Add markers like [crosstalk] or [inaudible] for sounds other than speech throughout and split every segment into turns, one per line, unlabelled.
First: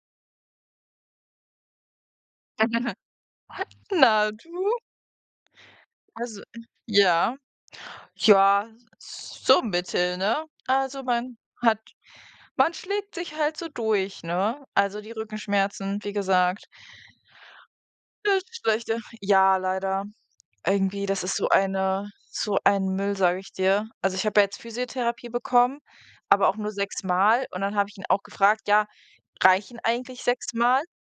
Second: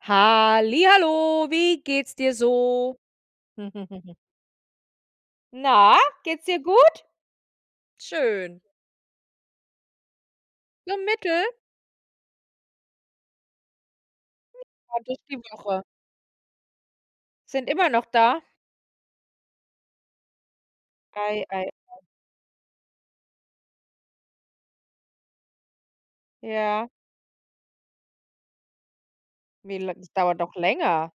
Halli hallo, wie geht's dir so?
[chuckles]
[giggles]
Na, du?
Na,
Also,
geht's dir gut?
ja.
Schön.
Ja, so mittel, ne?
Nur
Also man
mittel?
hat man schlägt sich halt so durch,
Hm,
ne? Also
ja,
die
durch die Woche.
Rückenschmerzen, wie gesagt.
Sind immer noch da?
[unintelligible] schlechter. Ja, leider irgendwie, das ist
Ei
so
ei ei.
eine so ein Müll, sage ich dir. Also ich habe ja jetzt Physiotherapie bekommen, aber auch nur
Ja.
sechsmal, und dann habe ich ihn auch gefragt: „Ja,
Wie
reichen
la das
eigentlich
dauert doch
sechsmal?“
länger?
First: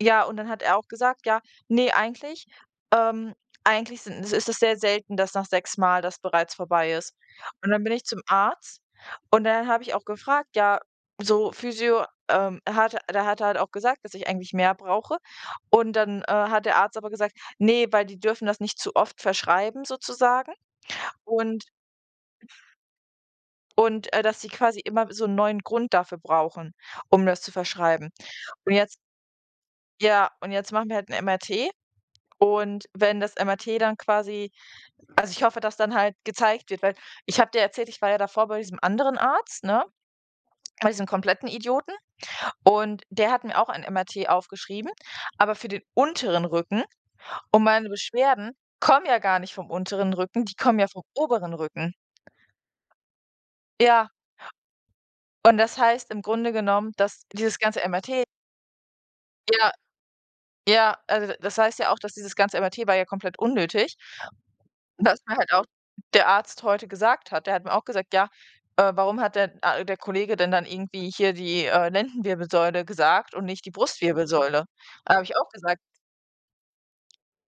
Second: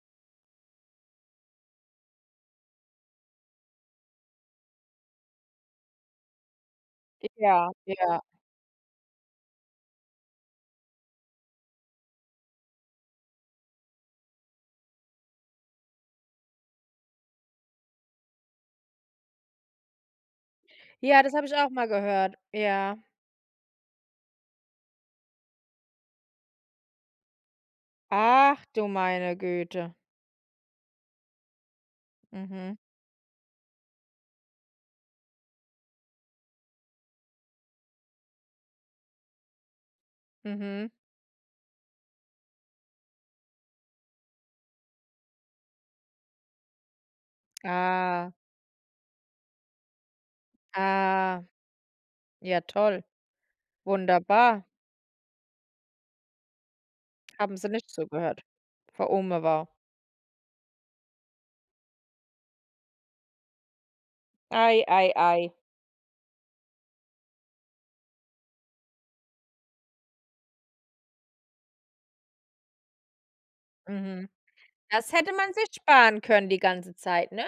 Ja, und dann hat er auch gesagt, ja: „Ne, eigentlich, ähm, eigentlich sind ist es sehr selten, dass nach sechsmal das bereits vorbei ist.”
J Ja,
Und dann bin ich
ja.
zum Arzt und dann habe ich auch gefragt: „Ja, so Physio ähm, er hat der hatte halt auch gesagt, dass ich eigentlich mehr brauche.” Und dann, äh, hat der Arzt aber gesagt: „Ne“, weil die dürfen das nicht zu oft verschreiben, sozusagen
Ja, das habe ich
und
auch mal gehört, ja.
und, äh, dass sie quasi immer so 'n neuen Grund dafür brauchen, um das zu verschreiben.
Ach,
Und
du
jetzt
meine Güte.
ja, und jetzt machen wir halt 'ne MRT
Mhm.
und wenn das MRT dann quasi also ich hoffe, dass dann halt gezeigt wird weil ich habe dir erzählt, ich war ja davor bei diesem anderen Arzt, ne, bei
Mhm.
diesem kompletten Idioten, und der hat mir auch ein MRT aufgeschrieben, aber für den unteren Rücken, und meine
Ah.
Beschwerden kommen ja gar nicht vom unteren Rücken, die kommen ja vom
Ah.
oberen Rücken.
Ja toll,
Ja.
wunderbar.
Und das heißt im Grunde genommen, dass
Haben
dieses
sie
ganze
nicht
MRT
zugehört? [unintelligible]
Ja, ja, also, d das heißt ja auch, dass dieses ganze MRT war ja komplett unnötig,
Ei ei
was mir
ei.
halt auch der Arzt heute gesagt hat der hat mir auch gesagt: „Ja, äh, warum hat denn, ah, der Kollege denn dann irgendwie hier die, äh, Lendenwirbelsäule gesagt und nicht die
Mhm.
Brustwirbelsäule?”
Das
Da habe
hätte
ich auch
man sich
gesagt
sparen können die ganze Zeit, ne?